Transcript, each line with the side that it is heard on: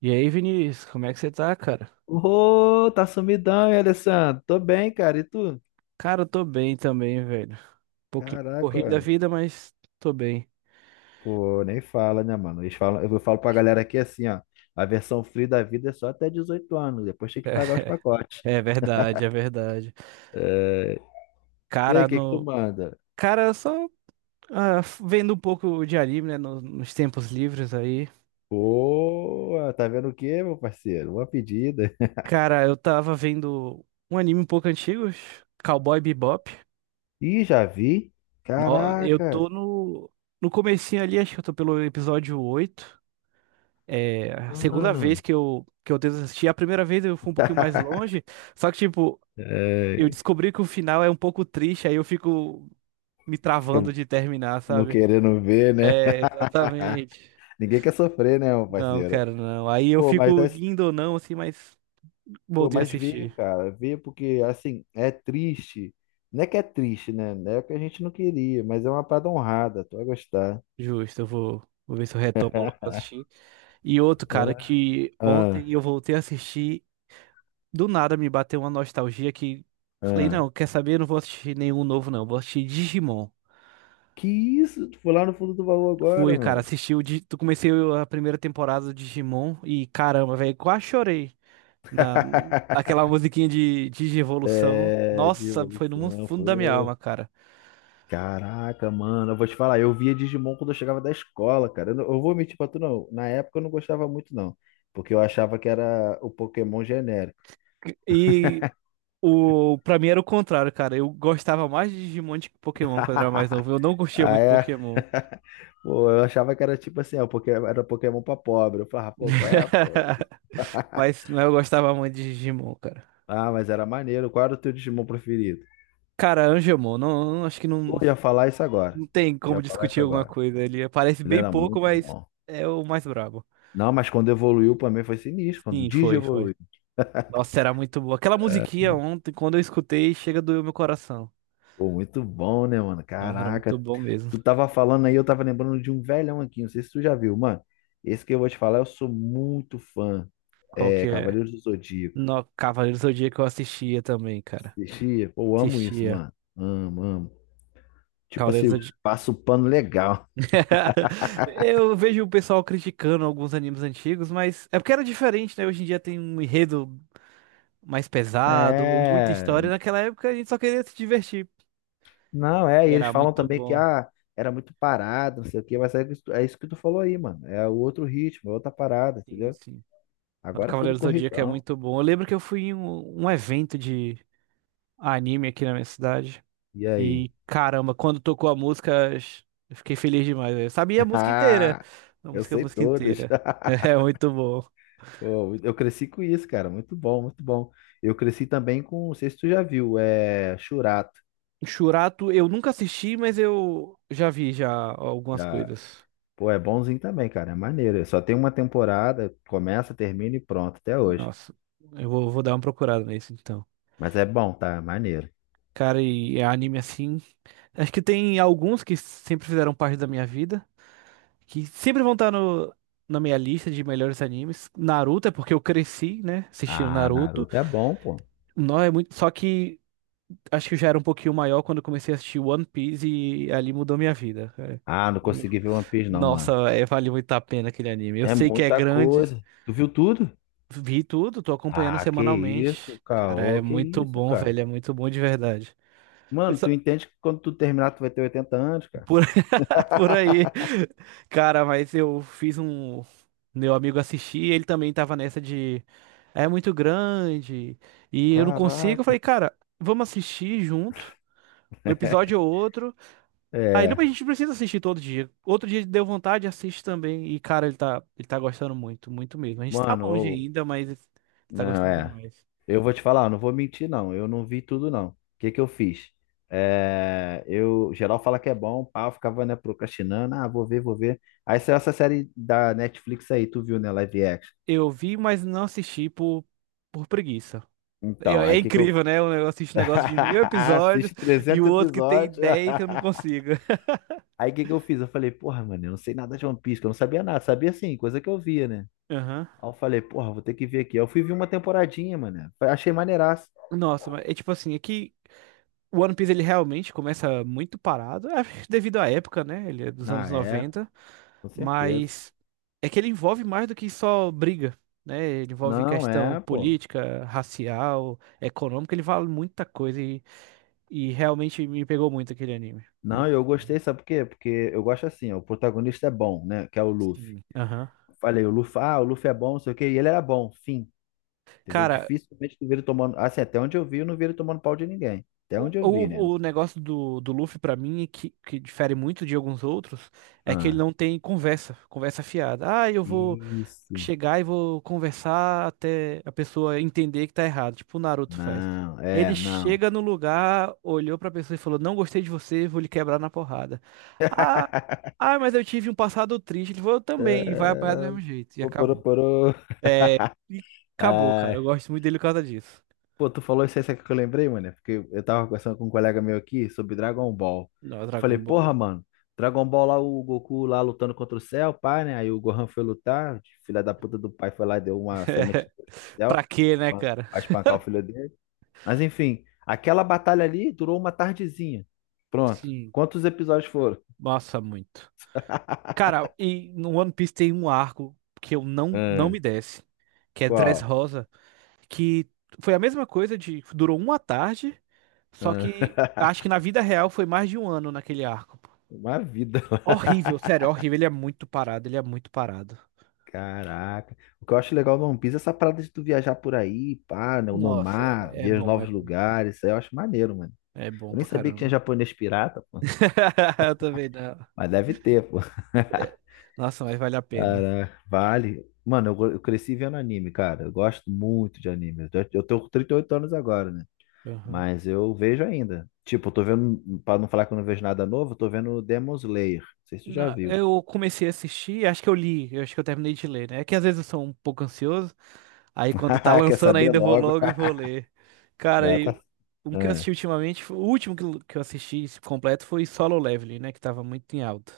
right: E aí, Vinícius, como é que você tá, cara?
left: Ô, tá sumidão, hein, Alessandro? Tô bem, cara. E tu?
right: Cara, eu tô bem também, velho. Um pouquinho corrida a
left: Caraca,
right: vida, mas tô bem.
left: pô, nem fala, né, mano? Eles falam, eu falo pra galera aqui assim, ó. A versão free da vida é só até 18 anos. Depois tem que pagar os pacotes.
right: É verdade, é verdade.
left: É. E aí, o
right: Cara,
left: que que tu
right: no.
left: manda?
right: Cara, só vendo um pouco de anime, né? Nos tempos livres aí.
left: Pô, tá vendo o quê, meu parceiro? Uma pedida.
right: Cara, eu tava vendo um anime um pouco antigo, Cowboy Bebop.
left: Ih, já vi?
right: No- Eu
left: Caraca,
right: tô no. No comecinho ali, acho que eu tô pelo episódio 8. É a segunda vez
left: mano.
right: que eu tento assistir. A primeira vez eu fui um pouquinho mais longe. Só que, tipo, eu
left: É,
right: descobri que o final é um pouco triste, aí eu fico me travando
left: fica
right: de terminar,
left: não
right: sabe?
left: querendo ver, né?
right: É, exatamente.
left: Ninguém quer sofrer, né, meu
right: Não,
left: parceiro?
right: cara, não. Aí eu
left: Pô, mas
right: fico
left: é
right: indo ou não, assim, mas
left: Pô,
right: voltei a
left: mas vê,
right: assistir.
left: cara, vê porque assim, é triste. Não é que é triste, né? Não, é o que a gente não queria, mas é uma parada honrada, tu vai gostar.
right: Justo, eu vou ver se eu retomo logo pra assistir. E outro, cara,
left: Ah,
right: que
left: ah,
right: ontem eu voltei a assistir, do nada me bateu uma nostalgia que falei,
left: ah.
right: não, quer saber? Eu não vou assistir nenhum novo, não. Vou assistir Digimon.
left: Que isso? Tu foi lá no fundo do baú agora,
right: Fui, cara,
left: mano.
right: Tu comecei a primeira temporada do Digimon e caramba, velho, quase chorei. Na, aquela musiquinha de evolução.
left: É,
right: Nossa, foi no
left: devolução,
right: fundo da minha
left: pô.
right: alma, cara.
left: Caraca, mano, eu vou te falar, eu via Digimon quando eu chegava da escola, cara. Eu, não- Eu vou mentir pra tu, não. Na época eu não gostava muito, não. Porque eu achava que era o Pokémon genérico.
right: E o para mim era o contrário, cara. Eu gostava mais de Digimon do que Pokémon quando eu era mais novo. Eu não curtia
left: Ah,
right: muito
left: é?
right: Pokémon.
left: Pô, eu achava que era tipo assim, ó, porque era Pokémon pra pobre. Eu falava, pô, qual é, pô?
right: Mas não, eu gostava muito de Digimon, cara.
left: Ah, mas era maneiro. Qual era o teu Digimon preferido?
right: Cara, Angemon, acho que não,
left: Pô, ia falar isso agora.
right: não tem como
left: Ia falar isso
right: discutir alguma
left: agora.
right: coisa. Ele aparece
left: Ele
right: bem
left: era
right: pouco,
left: muito
right: mas
left: bom.
right: é o mais brabo.
left: Não, mas quando evoluiu pra mim foi sinistro. Quando o
right: Sim,
left: Digi
right: foi, foi.
left: evoluiu.
right: Nossa, era muito boa. Aquela musiquinha ontem, quando eu escutei, chega doeu meu coração.
left: Pô, muito bom, né, mano?
right: Nossa, era muito
left: Caraca.
right: bom mesmo.
left: Tu tava falando aí, eu tava lembrando de um velhão aqui. Não sei se tu já viu, mano. Esse que eu vou te falar, eu sou muito fã.
right: Qual
left: É,
right: que é?
left: Cavaleiros do Zodíaco.
right: No Cavaleiros do Zodíaco eu assistia também, cara.
left: Assistia. Pô, eu amo isso,
right: Assistia.
left: mano. Amo, amo. Tipo
right: Cavaleiros do
left: assim,
right: Zodíaco.
left: passa o pano legal.
right: Eu vejo o pessoal criticando alguns animes antigos, mas é porque era diferente, né? Hoje em dia tem um enredo mais pesado, muita
left: É,
right: história. Naquela época a gente só queria se divertir.
left: não, é, e
right: E
left: eles
right: era
left: falam
right: muito
left: também que
right: bom.
left: era muito parado, não sei o quê, mas é isso que tu falou aí, mano. É o outro ritmo, é outra parada,
right: Sim,
left: entendeu?
right: sim. O
left: Agora é tudo
right: Cavaleiros do Zodíaco é
left: corridão.
right: muito bom. Eu lembro que eu fui em um evento de anime aqui na minha cidade.
left: E aí?
right: E caramba, quando tocou a música, eu fiquei feliz demais. Eu sabia a música inteira.
left: Ah, eu
right: A
left: sei
right: música
left: todas.
right: inteira. É muito bom.
left: Pô, eu cresci com isso, cara. Muito bom, muito bom. Eu cresci também com, não sei se tu já viu, é Churato.
right: Churato, eu nunca assisti, mas eu já vi já algumas
left: Já,
right: coisas.
left: pô, é bonzinho também, cara. É maneiro. Só tem uma temporada, começa, termina e pronto, até hoje.
right: Nossa, eu vou dar uma procurada nesse então.
left: Mas é bom, tá? É maneiro.
right: Cara, e é anime assim. Acho que tem alguns que sempre fizeram parte da minha vida, que sempre vão estar no, na minha lista de melhores animes. Naruto é porque eu cresci, né, assistindo
left: Ah,
right: Naruto.
left: Naruto é bom, pô.
right: Não é muito, só que acho que eu já era um pouquinho maior quando eu comecei a assistir One Piece e ali mudou minha vida, cara.
left: Ah, não consegui ver One Piece não, mano.
right: Nossa, é, vale muito a pena aquele anime. Eu
left: É
right: sei que é
left: muita
right: grande,
left: coisa. Tu viu tudo?
right: vi tudo, tô acompanhando
left: Ah, que
right: semanalmente.
left: isso,
right: Cara, é
left: caô, que
right: muito
left: isso,
right: bom,
left: cara.
right: velho, é muito bom de verdade.
left: Mano,
right: Isso-
left: tu entende que quando tu terminar tu vai ter 80 anos, cara?
right: por, por aí. Cara, mas eu fiz um. Meu amigo assistir, ele também tava nessa de. É muito grande e eu não consigo. Eu
left: Caraca.
right: falei, cara, vamos assistir junto, um episódio ou outro. Aí não,
left: É,
right: mas a gente precisa assistir todo dia. Outro dia deu vontade, assiste também. E, cara, ele tá gostando muito, muito mesmo. A gente tá
left: mano,
right: longe ainda, mas ele tá
left: não
right: gostando
left: é.
right: demais.
left: Eu vou te falar, não vou mentir não, eu não vi tudo não. O que que eu fiz? É, eu geral fala que é bom, pá, eu ficava né, procrastinando, ah, vou ver, vou ver. Aí saiu essa série da Netflix aí, tu viu, né, live action.
right: Eu vi, mas não assisti por preguiça.
left: Então,
right: É
left: aí o que que eu
right: incrível, né? Eu assisto um negócio de 1.000 episódios
left: Assiste
right: e
left: 300
right: o outro que tem
left: episódios.
right: 10 eu não consigo.
left: Aí o que que eu fiz? Eu falei, porra, mano, eu não sei nada de One Piece, que eu não sabia nada. Sabia sim, coisa que eu via, né?
right: Aham.
left: Aí eu falei, porra, vou ter que ver aqui. Aí eu fui ver uma temporadinha, mano. Achei maneiraço.
right: Nossa, mas é tipo assim, é que o One Piece ele realmente começa muito parado, é, devido à época, né? Ele é dos anos
left: Ah, é,
right: 90.
left: com certeza.
right: Mas é que ele envolve mais do que só briga, né? Ele envolve
left: Não,
right: questão
left: é, pô.
right: política, racial, econômica, ele vale muita coisa e realmente me pegou muito aquele anime.
left: Não,
right: Muito.
left: eu gostei, sabe por quê? Porque eu gosto assim, ó, o protagonista é bom, né? Que é o Luffy.
right: Sim. Aham.
left: Falei, o Luffy é bom, não sei o quê. E ele era bom, fim. Entendeu?
right: Cara,
left: Dificilmente tu vê ele tomando. Assim, até onde eu vi, eu não vi ele tomando pau de ninguém. Até
right: o,
left: onde eu vi, né?
right: o, o negócio do Luffy pra mim, que difere muito de alguns outros, é que ele
left: Ah,
right: não tem conversa, conversa fiada. Ah, eu vou
left: isso.
right: chegar e vou conversar até a pessoa entender que tá errado, tipo o Naruto faz.
left: Não,
right: Ele
left: é, não.
right: chega no lugar, olhou pra pessoa e falou: Não gostei de você, vou lhe quebrar na porrada. Ah, ah, mas eu tive um passado triste. Ele falou: Eu também, e vai apanhar do
left: É,
right: mesmo jeito. E
left: pô,
right: acabou.
left: porô,
right: É, e acabou, cara. Eu
left: ai,
right: gosto muito dele por causa disso.
left: pô, tu falou isso aí, sabe o que eu lembrei, mano? É, porque eu tava conversando com um colega meu aqui sobre Dragon Ball.
right: Não, Dragon
left: Falei, porra,
right: Ball.
left: mano, Dragon Ball lá, o Goku lá lutando contra o céu, pai, né? Aí o Gohan foi lutar, filha da puta do pai foi lá e deu uma semente do
right: Pra
left: céu
right: quê, né,
left: pra
right: cara?
left: pra espancar o filho dele. Mas enfim, aquela batalha ali durou uma tardezinha. Pronto.
right: Sim,
left: Quantos episódios foram?
right: nossa, muito. Cara, e no One Piece tem um arco que eu não
left: Ah,
right: me desce, que é
left: qual?
right: Dressrosa. Que foi a mesma coisa de durou uma tarde, só
left: Ah,
right: que acho que na vida real foi mais de um ano naquele arco.
left: uma vida.
right: Horrível, sério, horrível. Ele é muito parado, ele é muito parado.
left: Caraca. O que eu acho legal no One Piece é essa parada de tu viajar por aí, pá, no
right: Nossa,
left: mar,
right: é
left: ver os
right: bom, é
left: novos
right: bom.
left: lugares. Isso aí eu acho maneiro, mano.
right: É bom
left: Eu nem
right: pra
left: sabia que tinha
right: caramba.
left: japonês pirata, pô.
right: Eu também não.
left: Mas deve ter, pô.
right: É, nossa, mas vale a pena.
left: Caraca, vale. Mano, eu cresci vendo anime, cara. Eu gosto muito de anime. Eu tô com 38 anos agora, né?
right: Aham.
left: Mas eu vejo ainda. Tipo, eu tô vendo, pra não falar que eu não vejo nada novo, eu tô vendo Demon Slayer. Não sei se tu já
right: Não,
left: viu.
right: eu comecei a assistir, acho que eu li, eu acho que eu terminei de ler, né? É que às vezes eu sou um pouco ansioso, aí quando tá
left: Quer
right: lançando
left: saber
right: ainda eu vou
left: logo?
right: logo e vou ler. Cara,
left: Dá,
right: e
left: tá.
right: um que eu assisti ultimamente, o último que eu assisti completo foi Solo Leveling, né? Que tava muito em alta.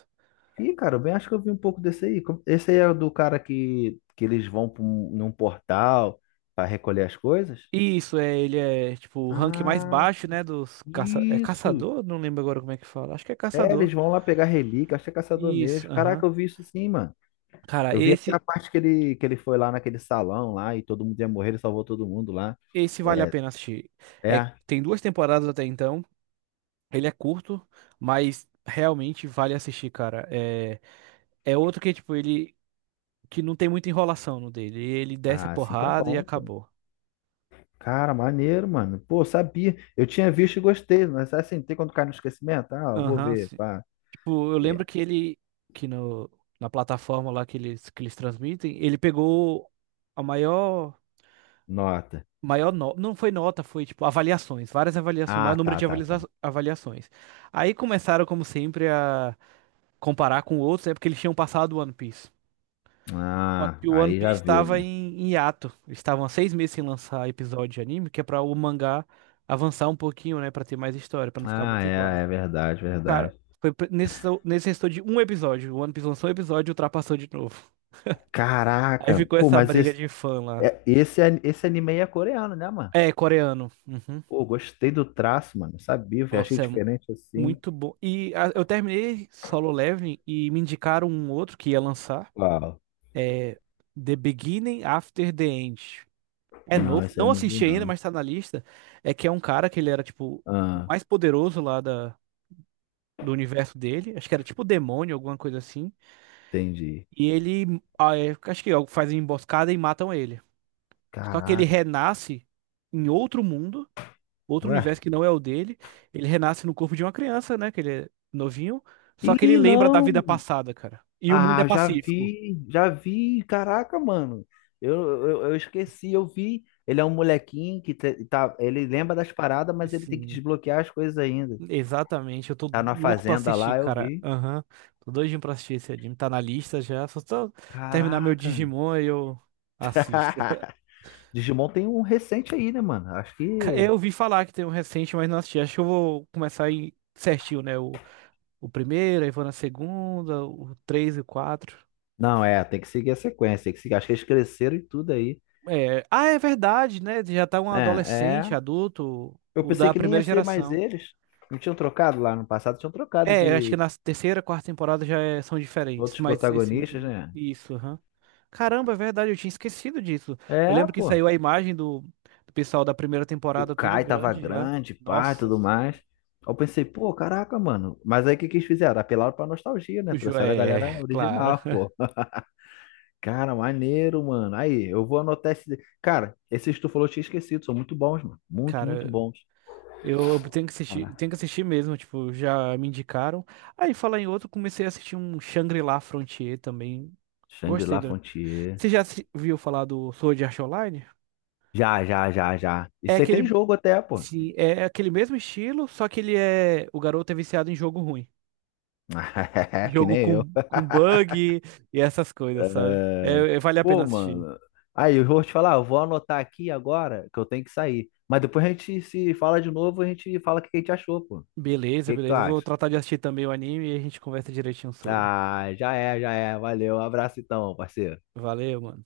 left: Ih, cara, eu bem acho que eu vi um pouco desse aí. Esse aí é o do cara que, eles vão pra num portal para recolher as coisas?
right: Isso, é, ele é tipo o rank mais
left: Ah,
right: baixo, né? É
left: isso!
right: caçador? Não lembro agora como é que fala. Acho que é
left: É, eles
right: caçador.
left: vão lá pegar relíquia, acho que é caçador
right: Isso,
left: mesmo.
right: aham.
left: Caraca, eu vi isso sim, mano.
right: Cara,
left: Eu vi até a
right: esse,
left: parte que ele, foi lá naquele salão lá e todo mundo ia morrer, ele salvou todo mundo lá.
right: esse vale a
left: É,
right: pena assistir. É,
left: é.
right: tem 2 temporadas até então. Ele é curto, mas realmente vale assistir, cara. É outro que, tipo, ele que não tem muita enrolação no dele. Ele desce a
left: Ah, assim que é
right: porrada e
left: bom, pô.
right: acabou.
left: Cara, maneiro, mano. Pô, sabia. Eu tinha visto e gostei, mas assim, tem quando cai no esquecimento? Ah, eu vou
right: Aham,
left: ver,
right: sim.
left: pá.
right: Tipo, eu
left: E-
right: lembro que ele, que no, na plataforma lá que eles transmitem, ele pegou a maior,
left: Nota.
right: maior nota, não foi nota, foi tipo avaliações, várias avaliações,
left: Ah,
right: maior número
left: tá,
right: de
left: tá, tá.
right: avaliações. Aí começaram, como sempre, a comparar com outros, é porque eles tinham passado One Piece. Só
left: Ah,
right: que o One
left: aí já
right: Piece
left: viu,
right: estava
left: né?
right: em hiato. Eles estavam há 6 meses sem lançar episódio de anime, que é pra o mangá avançar um pouquinho, né? Pra ter mais história, pra não ficar
left: Ah,
right: muito igual.
left: é, é verdade,
right: Cara,
left: verdade.
right: foi nesse restou de um episódio. O One Piece lançou um episódio e ultrapassou de novo. Aí
left: Caraca,
right: ficou
left: pô,
right: essa
left: mas
right: briga
left: esse,
right: de fã lá.
left: é- esse, an- esse anime aí é coreano, né, mano?
right: É, coreano. Uhum.
left: Pô, gostei do traço, mano. Sabia, eu achei
right: Nossa, é
left: diferente assim.
right: muito bom. Eu terminei Solo Leveling e me indicaram um outro que ia lançar.
left: Uau.
right: É The Beginning After the End. É
left: Não,
right: novo,
left: esse aí eu
right: não
left: não vi,
right: assisti ainda,
left: não.
right: mas tá na lista. É que é um cara que ele era, tipo, o
left: Ah,
right: mais poderoso lá do universo dele. Acho que era tipo demônio, alguma coisa assim.
left: entendi.
right: E ele, acho que faz uma emboscada e matam ele. Só que ele
left: Caraca,
right: renasce em outro mundo, outro
left: ué.
right: universo que não é o dele. Ele renasce no corpo de uma criança, né? Que ele é novinho. Só que ele
left: Ih,
right: lembra da vida
left: não!
right: passada, cara. E o mundo é
left: Ah, já
right: pacífico.
left: vi, já vi. Caraca, mano. Eu, eu esqueci, eu vi. Ele é um molequinho que tá, ele lembra das paradas, mas ele tem que
right: Assim,
left: desbloquear as coisas ainda.
right: exatamente, eu tô
left: Tá na
right: louco pra
left: fazenda
right: assistir,
left: lá, eu
right: cara.
left: vi.
right: Aham, tô doidinho pra assistir esse anime. Tá na lista já, só tô terminar meu
left: Caraca.
right: Digimon e eu assisto.
left: Digimon tem um recente aí, né, mano? Acho que.
right: Eu ouvi falar que tem um recente, mas não assisti. Acho que eu vou começar aí certinho, né? O primeiro, aí vou na segunda, o três e o quatro.
left: Não, é, tem que seguir a sequência, tem que seguir. Acho que eles cresceram e tudo aí.
right: Ah, é verdade, né? Já tá um
left: É,
right: adolescente,
left: é.
right: adulto,
left: Eu
right: o
left: pensei
right: da
left: que nem
right: primeira
left: ia ser mais
right: geração.
left: eles. Não tinham trocado lá no passado, tinham trocado
right: É, eu acho que
left: de
right: na terceira, quarta temporada já são diferentes,
left: outros
right: mas esse
left: protagonistas,
right: último.
left: né?
right: Isso, aham. Caramba, é verdade, eu tinha esquecido disso. Eu
left: É,
right: lembro que
left: pô.
right: saiu a imagem do pessoal da primeira
left: O
right: temporada, todo
left: Kai tava
right: grande já.
left: grande, pá, e
right: Nossa,
left: tudo mais. Eu pensei, pô, caraca, mano. Mas aí o que que eles fizeram? Apelaram pra nostalgia,
right: o
left: né?
right: Ju-
left: Trouxeram a
right: é,
left: galera
right: é, claro.
left: original, pô. Cara, maneiro, mano. Aí, eu vou anotar esse. Cara, esses que tu falou eu tinha esquecido, são muito bons, mano. Muito, muito
right: Cara,
left: bons.
right: eu
left: Olha lá.
right: tenho que assistir mesmo, tipo, já me indicaram. Aí, falar em outro, comecei a assistir um Shangri-La Frontier também. Gostei
left: Shangri-La
right: do...
left: Frontier.
right: Você já viu falar do Sword Art Online?
left: Já, já, já, já.
right: É
left: Isso aí
right: aquele
left: tem jogo até, pô.
right: Sim, é aquele mesmo estilo, só que ele é. O garoto é viciado em jogo ruim.
left: Que
right: Jogo
left: nem eu.
right: com bug e essas coisas, sabe? É,
left: É,
right: vale a pena
left: pô,
right: assistir.
left: mano. Aí, eu vou te falar, eu vou anotar aqui agora que eu tenho que sair. Mas depois a gente se fala de novo, a gente fala o que a gente achou, pô. O
right: Beleza,
left: que que tu
right: beleza. Eu vou
left: acha?
right: tratar de assistir também o anime e a gente conversa direitinho sobre.
left: Ah, já é, já é. Valeu. Um abraço então, parceiro.
right: Valeu, mano.